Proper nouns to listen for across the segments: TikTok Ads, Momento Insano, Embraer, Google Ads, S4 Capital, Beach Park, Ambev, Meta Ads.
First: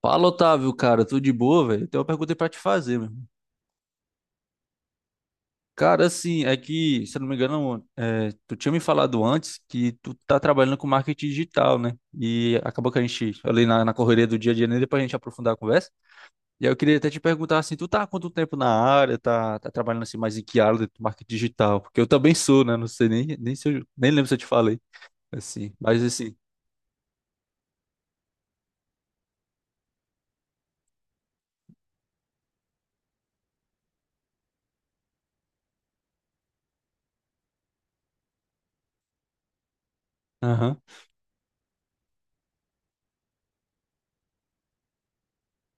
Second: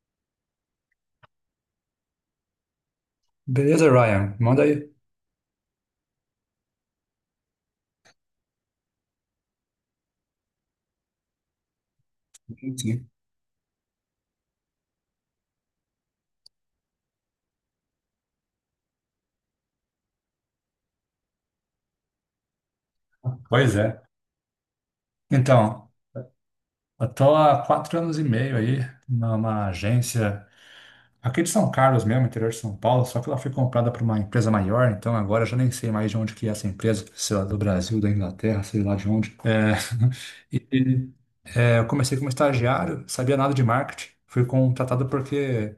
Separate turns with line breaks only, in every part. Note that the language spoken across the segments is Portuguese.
Fala, Otávio, cara, tudo de boa, velho? Eu tenho uma pergunta aí pra te fazer, meu irmão.
Beleza, Ryan? Manda aí.
Cara, assim, é que, se eu não me engano, tu tinha me falado antes que tu tá trabalhando com marketing digital, né? E acabou que a
Sim.
gente, ali na correria do dia a dia, nem depois a gente aprofundar a conversa. E aí eu queria até te perguntar, assim, tu tá há quanto tempo na área, tá trabalhando assim mais em que área do marketing digital? Porque eu também sou, né? Não sei nem se
Pois
eu,
é.
nem lembro se eu te falei, assim,
Então,
mas assim,
eu tô há 4 anos e meio aí numa agência aqui de São Carlos mesmo, interior de São Paulo, só que ela foi comprada por uma empresa maior, então agora eu já nem sei mais de onde que é essa empresa, sei lá, do Brasil, da Inglaterra, sei lá de onde. É,
aham.
e é, eu comecei como estagiário, sabia nada de marketing, fui contratado porque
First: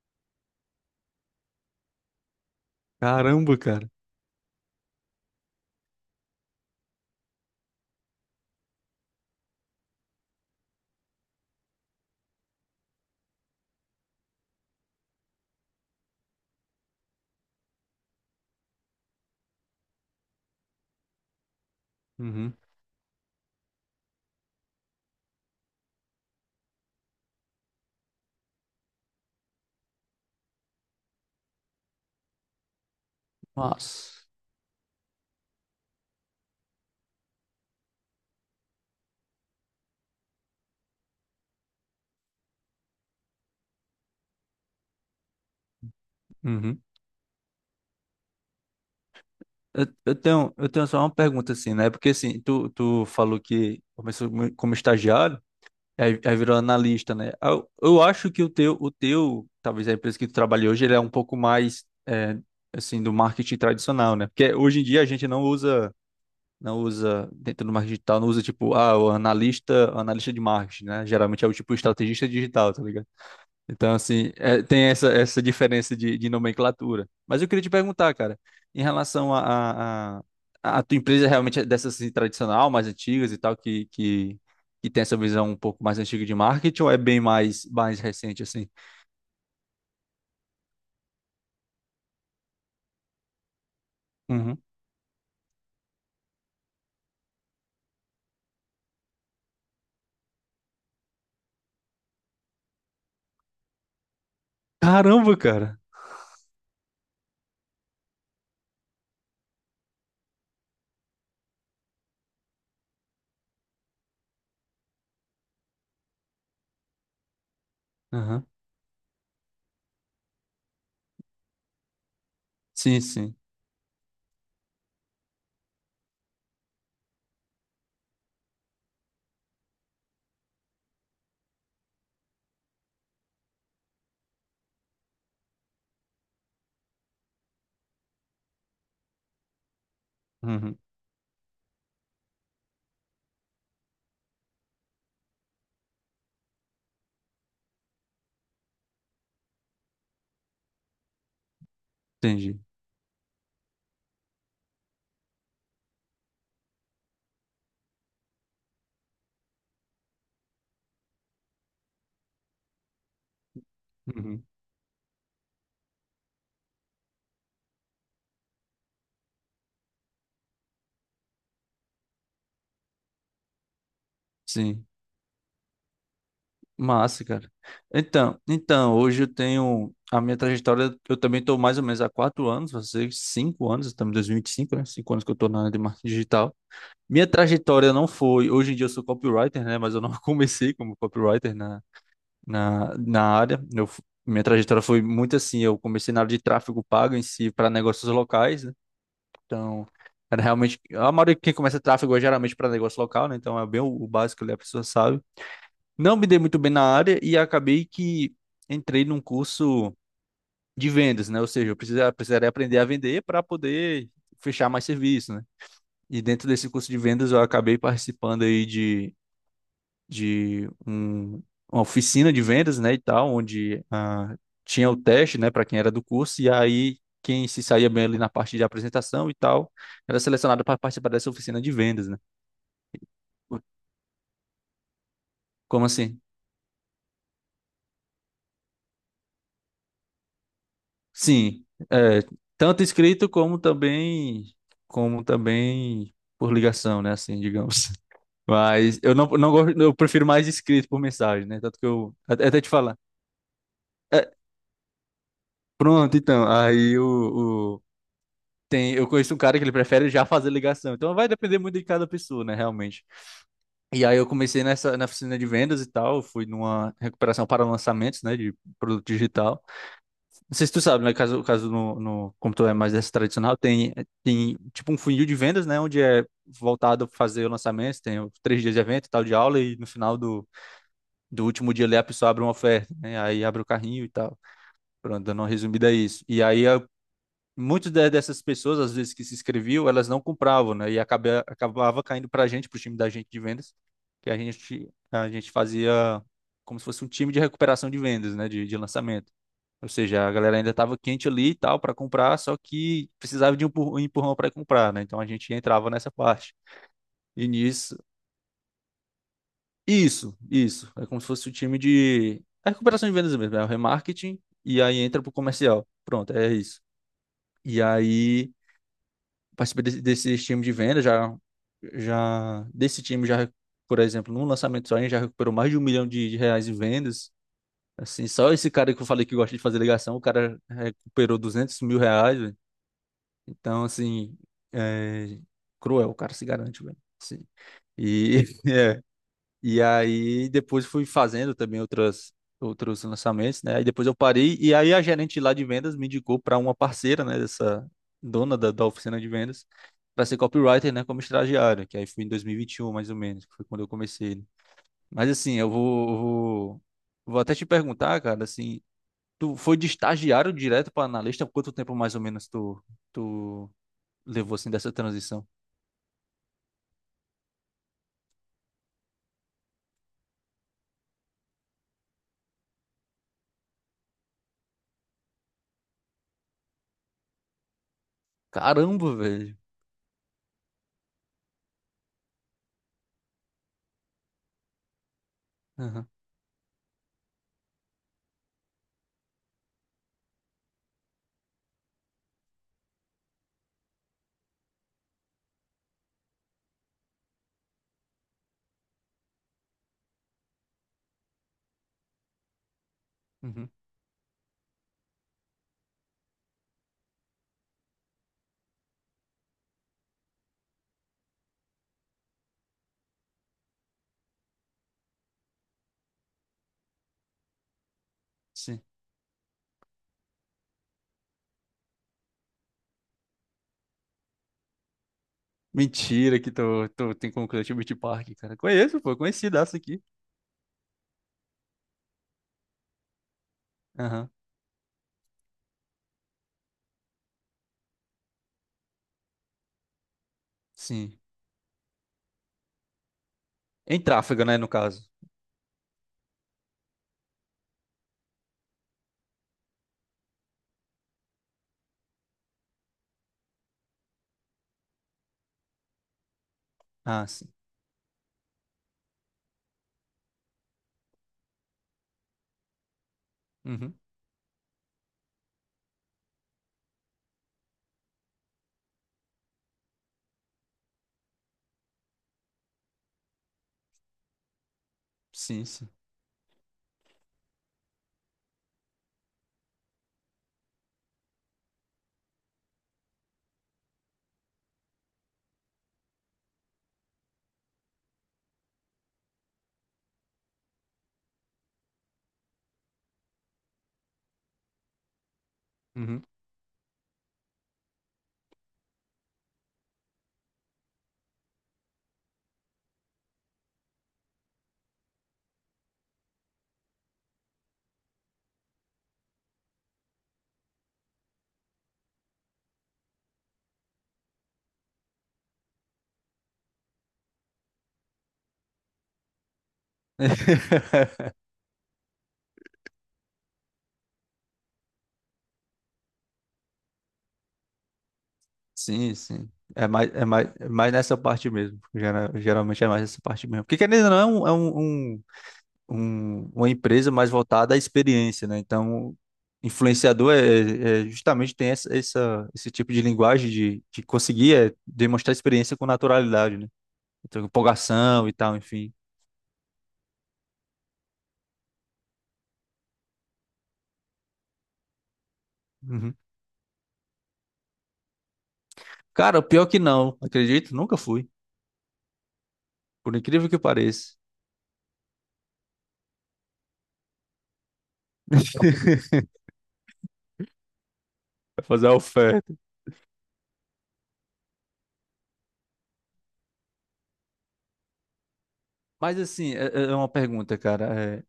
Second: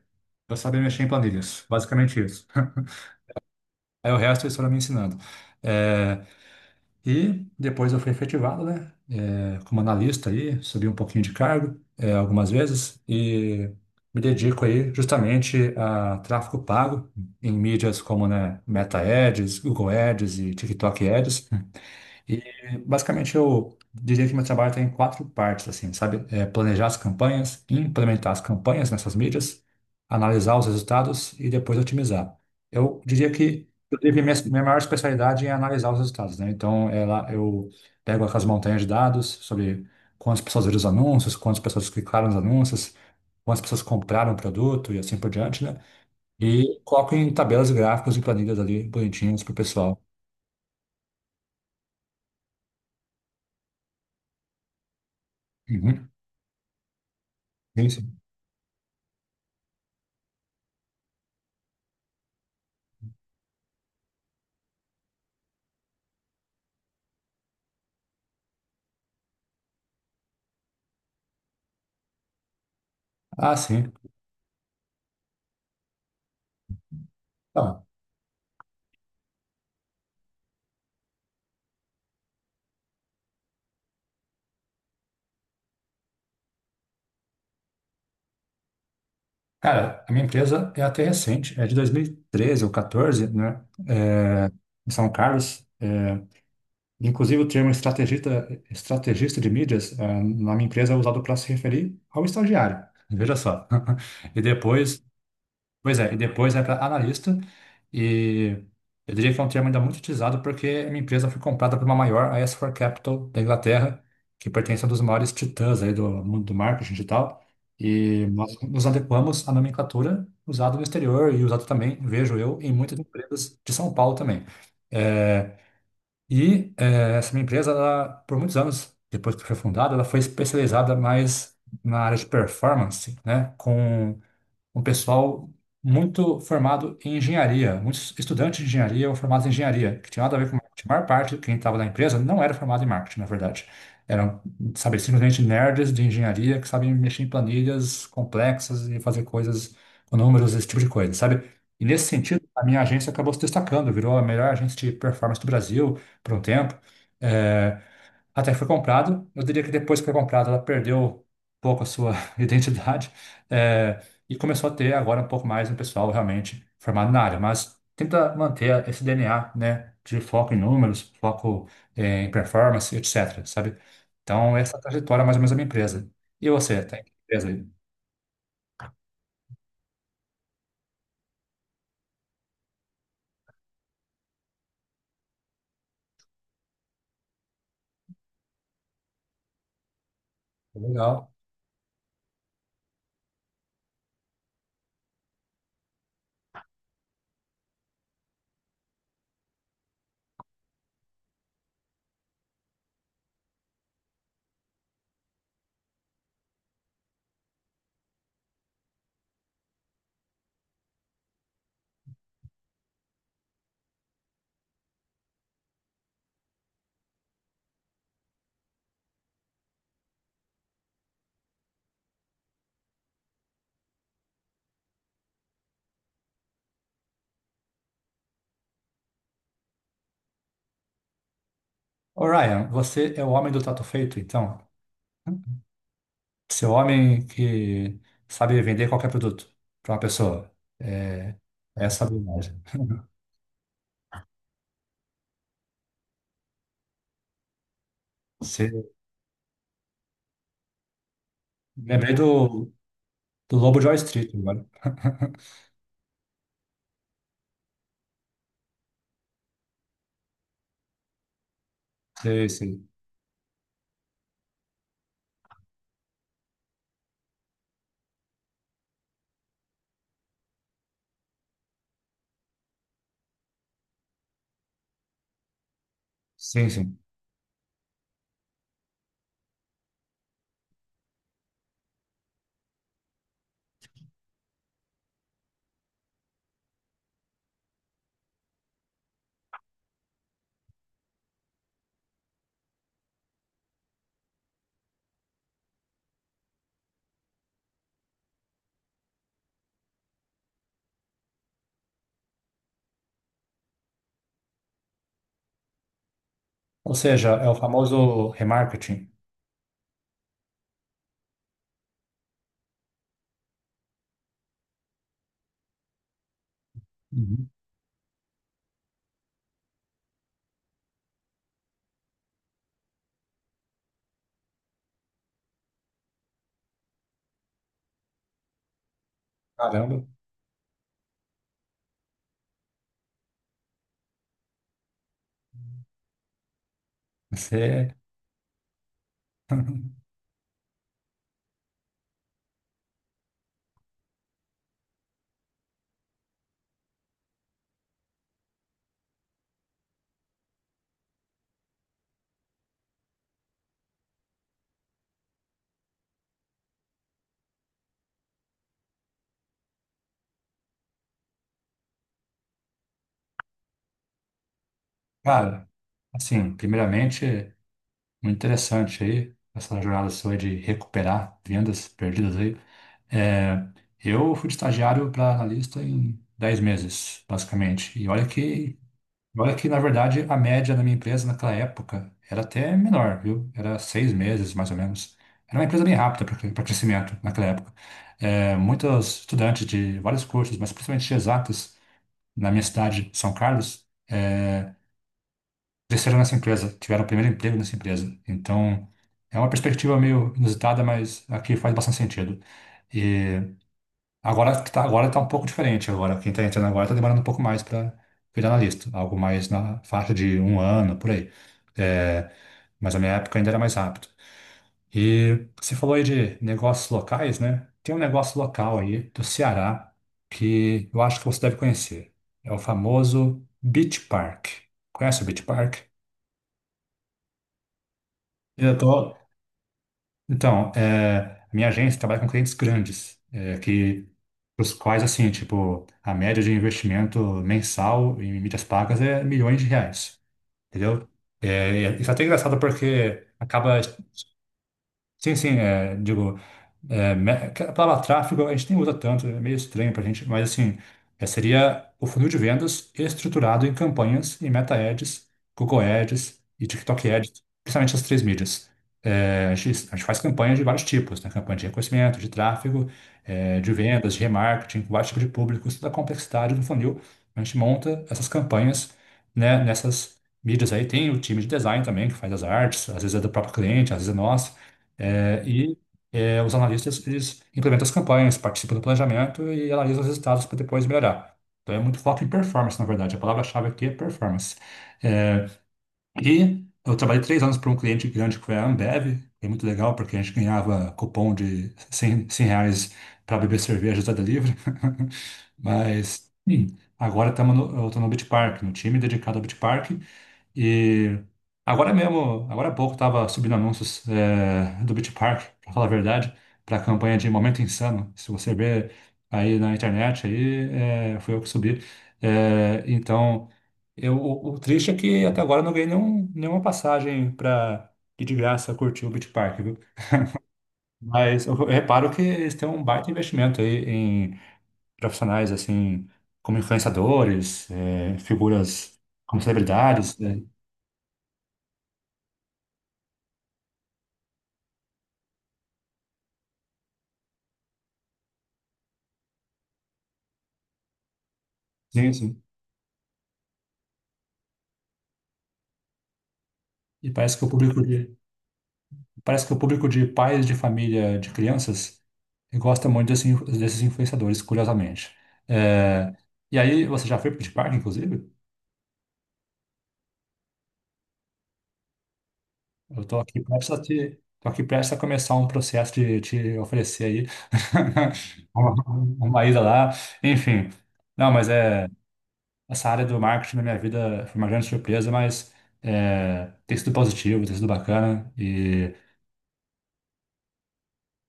eu sabia mexer em planilhas, basicamente isso.
Caramba, cara.
Aí o resto eles foram me ensinando. É, e depois eu fui efetivado, né? Como analista aí, subi um pouquinho de cargo algumas vezes e me dedico aí justamente a tráfego pago em mídias como, né, Meta Ads, Google Ads e TikTok Ads. E
Uhum.
basicamente eu diria que meu trabalho está em quatro partes, assim, sabe? É planejar as campanhas, implementar as campanhas nessas mídias, analisar os resultados e depois otimizar. Eu diria que eu tive
Nossa.
minha, minha maior especialidade é analisar os resultados, né? Então, ela, eu pego aquelas montanhas de dados sobre quantas pessoas viram os anúncios, quantas pessoas clicaram nos anúncios, quantas pessoas compraram o produto e assim por diante, né? E coloco em tabelas e gráficos e planilhas ali bonitinhas para o
Eu,
pessoal.
eu tenho, eu tenho só uma pergunta assim, né? Porque assim, tu falou que começou como estagiário,
Uhum.
aí virou analista, né? Ah, Eu,
Sim,
eu
sim.
acho que o teu, talvez a empresa que tu trabalha hoje, ele é um pouco mais, assim, do marketing tradicional, né? Porque hoje em dia a gente não usa, não usa, dentro do marketing digital, não usa tipo, ah, o analista de marketing, né? Geralmente é o tipo estrategista digital, tá ligado?
Ah, sim.
Então, assim, é, tem essa, essa diferença de nomenclatura. Mas eu queria te
Então,
perguntar, cara, em relação a tua empresa realmente é dessas assim, tradicional, mais antigas e tal, que tem essa visão um pouco mais antiga de marketing, ou é bem mais, mais recente, assim?
cara, a minha empresa é até recente, é de 2013 ou 14, né? É,
Uhum.
em São Carlos. Inclusive, o termo estrategista, estrategista de mídias, na minha empresa é usado para se referir ao estagiário. Veja só. E depois
Caramba, cara!
Pois é, e depois vai para analista, e eu diria que é um termo ainda muito utilizado porque minha empresa foi comprada por uma maior, a S4 Capital da Inglaterra, que pertence a um dos maiores titãs aí do mundo do marketing digital, e
Aham.
nós nos adequamos à nomenclatura usada no exterior e usada também, vejo eu, em muitas
Sim, sim.
empresas de São Paulo também. É, e é, essa minha empresa, ela, por muitos anos, depois que foi fundada, ela foi especializada mais na área de performance, né, com um pessoal muito formado em engenharia, muitos estudantes de engenharia ou formados em engenharia, que tinha nada a ver com
Uhum.
marketing. A maior parte, quem estava na empresa, não era formado em marketing, na verdade. Eram, sabe, simplesmente nerds de engenharia que sabem mexer em planilhas complexas e fazer coisas com números, esse tipo de coisa, sabe? E nesse sentido,
Entendi.
a minha agência acabou se destacando, virou a melhor agência de performance do Brasil por um tempo. Eh, Até que foi comprado. Eu diria que depois que foi comprado, ela perdeu um pouco a sua identidade, eh, e
Uhum.
começou a ter agora um pouco mais um pessoal realmente formado na área. Mas tenta manter esse DNA, né, de foco em números, foco, em performance, etc. Sabe? Então, essa é a
Sim.
trajetória é mais ou menos da minha empresa. E você, tá em que
Massa,
empresa
cara.
aí?
Então, então, hoje eu tenho a minha trajetória. Eu também estou mais ou menos há quatro anos, você cinco anos, estamos em 2025, né? Cinco anos que eu estou na área de marketing digital. Minha trajetória não foi. Hoje em dia eu sou copywriter, né? Mas eu não comecei como
Legal.
copywriter na, na, na área. Eu, minha trajetória foi muito assim. Eu comecei na área de tráfego pago em si para negócios locais, né? Então, era realmente. A maioria de quem começa tráfego é geralmente para negócio local, né? Então é bem o básico ali, a pessoa sabe não me dei muito bem na área e acabei que entrei num curso de vendas, né? Ou seja, eu precisaria aprender a vender para poder fechar mais serviço, né? E dentro desse curso de vendas eu acabei participando aí de, de um- uma oficina de vendas, né, e tal, onde ah, tinha o teste, né, para quem era do curso e aí quem se saía bem ali na parte de apresentação e tal, era selecionado para participar dessa oficina de vendas, né?
Ô, Ryan, você é o homem do trato feito, então?
Como assim?
Você é o homem que sabe vender qualquer produto para uma pessoa. É,
Sim,
essa é a
é,
habilidade.
tanto escrito como também como também por ligação, né, assim, digamos.
Você...
Mas eu não, não gosto, eu prefiro mais escrito por mensagem, né? Tanto que
Lembrei
eu até te
do,
falar.
do Lobo de Wall
É,
Street agora.
pronto, então, tem, eu conheço um cara que ele prefere já fazer ligação. Então vai depender muito de cada pessoa,
Sei,
né,
sei.
realmente. E aí eu comecei nessa na oficina de vendas e tal, fui numa recuperação para lançamentos, né, de produto digital. Não sei se tu sabe, né? Caso, caso no, no computador é mais dessa tradicional, tem, tem tipo um funil de vendas, né? Onde é
Sim, sim.
voltado para fazer o lançamento, tem os três dias de evento e tal de aula, e no final do, do último dia ali a pessoa abre uma oferta, né? Aí abre o carrinho e tal. Pronto, dando uma resumida a isso. E aí muitas dessas pessoas, às vezes que se inscreviam, elas não compravam, né? E acaba, acabava caindo para a gente, para o time da gente de vendas, que a gente fazia como se fosse um time de recuperação de vendas, né? De lançamento. Ou seja, a galera ainda estava quente ali e tal para comprar, só que precisava de um um empurrão para comprar, né? Então a gente entrava nessa parte.
Ou seja,
E
é o
nisso,
famoso remarketing.
isso, isso. É como se fosse o time de. É recuperação de vendas mesmo, é o remarketing, e aí entra pro comercial. Pronto, é isso.
Uhum.
E aí participei desse, desse time de venda, já, já desse time já, por exemplo, num lançamento só, a gente já recuperou mais de R$ 1 milhão em vendas. Assim, só esse cara que eu falei que gosta de fazer
Caramba,
ligação, o cara recuperou R$ 200 mil, velho. Então, assim, é cruel, o cara se garante, velho. Sim.
você.
E, é, e aí depois fui fazendo também outras outros lançamentos, né? Aí depois eu parei e aí a gerente lá de vendas me indicou para uma parceira, né, dessa dona da, da oficina de vendas, para ser copywriter, né, como estagiário, que aí foi em 2021 mais ou menos, que foi quando eu comecei, né. Mas assim, eu vou vou até te perguntar, cara, assim, tu foi de estagiário direto para analista, quanto tempo mais ou menos tu levou assim dessa transição?
Cara, assim, primeiramente, muito interessante aí, essa jornada sua de recuperar vendas perdidas aí. É, eu fui de estagiário para analista em 10 meses, basicamente.
Caramba,
Olha
velho.
que, na verdade, a média na minha empresa naquela época era até menor, viu? Era 6 meses, mais ou menos. Era uma empresa bem
Aham,
rápida para crescimento naquela época. É, muitos estudantes de vários cursos, mas principalmente de exatas, na minha cidade, São Carlos, é, cresceram nessa empresa, tiveram o primeiro emprego nessa empresa. Então, é uma perspectiva meio inusitada, mas aqui faz bastante sentido.
uhum,
Agora tá um pouco diferente. Agora, quem tá entrando agora tá demorando um pouco mais para virar analista. Algo mais na faixa de um ano, por aí. É, mas na minha época ainda era mais rápido. E você falou aí de negócios locais, né? Tem um negócio local
sim.
aí do Ceará que eu acho que você deve conhecer. É o famoso Beach Park. Conhece o Beach Park?
Mentira que tu, tu tem como cliente o Beach Park, cara.
Eu
Conheço, pô,
tô,
conhecidaço aqui.
Então, é, a minha agência trabalha com clientes grandes, é, que
Aham,
os quais, assim, tipo, a média de investimento mensal em mídias pagas é milhões de reais, entendeu?
sim.
É, isso é até engraçado porque acaba.
Em tráfego, né, no caso.
Sim, sim, é, digo, que a palavra tráfego a gente nem usa tanto, é meio estranho para a gente, mas assim, é, seria o funil de vendas estruturado em campanhas e Meta Ads, Google Ads e TikTok
Ah,
Ads,
sim.
principalmente as três mídias. É, a gente faz campanhas de vários tipos, né? Campanha de reconhecimento, de tráfego, é, de
Uhum.
vendas, de remarketing, com vários tipos de públicos, toda a complexidade do funil. A gente monta essas campanhas, né, nessas mídias aí. Tem o time de design também, que faz as artes, às vezes é do próprio cliente, às vezes é nosso. É,
Sim,
e
sim.
é, os analistas, eles implementam as campanhas, participam do planejamento e analisam os resultados para depois melhorar. Então, é muito foco em performance, na verdade. A palavra-chave aqui é performance. É, e eu trabalhei 3 anos para um cliente grande que foi a Ambev. É muito legal, porque a gente ganhava cupom de 100 R$ 100 para beber cerveja da delivery.
Uhum.
Mas, sim, agora estamos no, eu estou no Beach Park, no time dedicado ao Beach Park. E agora mesmo, agora há pouco, estava subindo anúncios é, do Beach Park, para falar a verdade, para a campanha de Momento Insano. Se você ver aí na internet, aí é, foi eu que subi. É, então, o triste é que até agora eu não ganhei nenhuma passagem para ir de graça curtir o Beach Park, viu? Mas eu reparo que eles têm um baita investimento aí em profissionais, assim, como influenciadores, é, figuras
Sim,
como
sim.
celebridades, né?
É mais nessa parte mesmo. Geralmente é mais nessa parte mesmo. Porque querendo ou não, é um, um, uma empresa mais voltada à experiência, né? Então, influenciador é, justamente tem essa,
Sim, sim.
esse tipo de linguagem de conseguir é, demonstrar experiência com naturalidade, né?
E
Então, empolgação e tal, enfim.
parece que o público de pais de família de crianças gosta muito desses influenciadores, curiosamente. É,
Uhum.
e aí, você já foi pro Beach Park, inclusive?
Cara, pior que não, acredito, nunca fui.
Eu
Por
tô aqui
incrível que
prestes a
pareça.
te, tô aqui prestes a começar um processo de te oferecer aí uma, uma ida lá. Enfim. Não, mas
Vai fazer
é
a oferta.
essa área do marketing na minha vida foi uma grande surpresa, mas é, tem sido positivo, tem sido bacana e
Mas assim, é, é uma pergunta, cara, é,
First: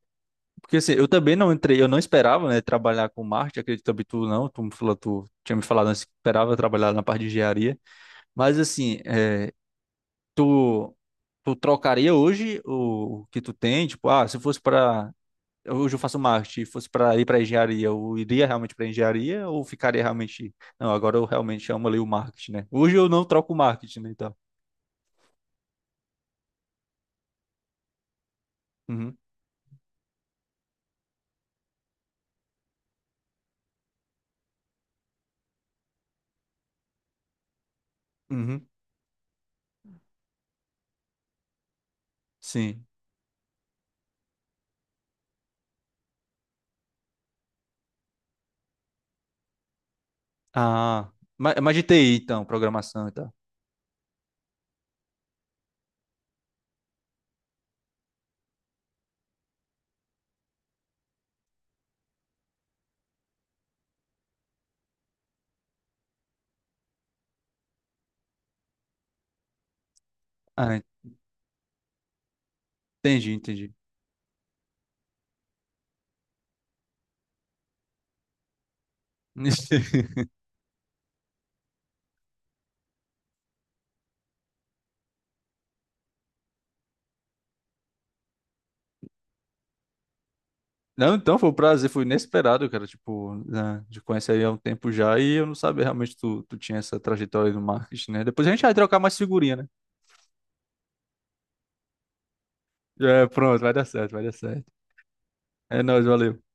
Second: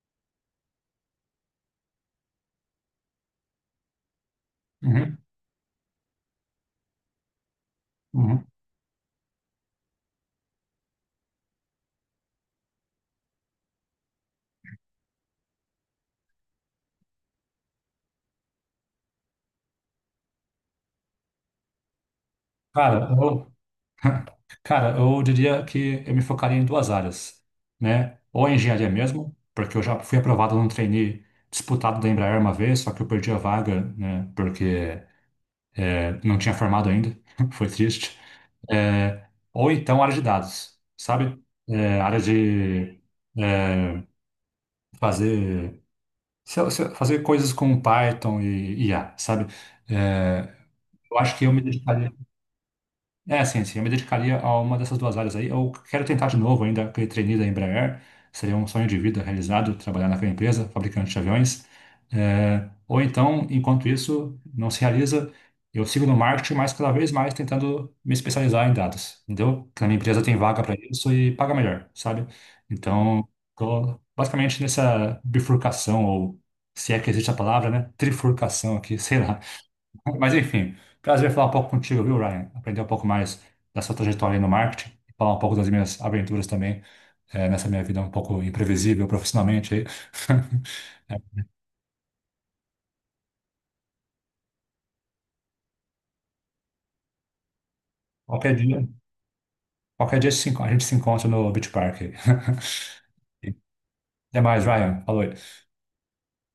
porque assim, eu também não entrei, eu não esperava, né, trabalhar com marketing, acredito também tu não, tu me falou,
uhum,
tu tinha me falado antes que esperava trabalhar na parte de engenharia.
uhum.
Mas assim, é, tu, tu trocaria hoje o que tu tem? Tipo, ah, se fosse pra hoje eu faço marketing, fosse para ir para engenharia, eu iria realmente para engenharia ou ficaria realmente. Não, agora eu realmente amo ali o marketing, né? Hoje
Cara,
eu não
eu,
troco o marketing, né? Então.
Cara, eu diria que eu me focaria em duas áreas, né? Ou a engenharia
Uhum,
mesmo, porque eu já fui aprovado num trainee disputado da Embraer uma vez, só que eu perdi a vaga, né? Porque é, não tinha formado ainda, foi triste.
uhum,
É, ou então área de dados, sabe? É, área
sim.
de é, fazer, fazer coisas com Python e IA, sabe? É,
Ah,
eu acho que eu me
mas de
dedicaria.
TI, então, programação e tal.
É, sim, sim. Eu me dedicaria a uma dessas duas áreas aí. Eu quero tentar de novo ainda aquele trainee da Embraer. Seria um sonho de vida realizado, trabalhar naquela empresa, fabricante de aviões. É, ou então, enquanto isso não se realiza, eu sigo no marketing, mas cada vez mais tentando me especializar em dados, entendeu? Que na minha empresa tem vaga para
Ah,
isso e paga melhor, sabe? Então,
entendi, entendi.
tô basicamente nessa bifurcação, ou se é que existe a palavra, né? Trifurcação aqui, sei lá. Mas enfim, prazer falar um pouco contigo, viu, Ryan? Aprender um pouco mais da sua trajetória aí no marketing, falar um pouco das minhas aventuras também, nessa minha vida um pouco imprevisível profissionalmente aí.
Não,
É,
então foi um prazer, foi inesperado, cara. Tipo, né, de conhecer aí há um tempo já e eu não sabia realmente que tu, tu tinha essa trajetória aí no marketing, né? Depois a
qualquer
gente vai
dia,
trocar mais figurinha, né?
qualquer dia se enco- a gente se encontra no Beach Park aí.
É, pronto, vai dar certo, vai dar
Até mais,
certo.
Ryan. Falou aí.
É nóis, valeu.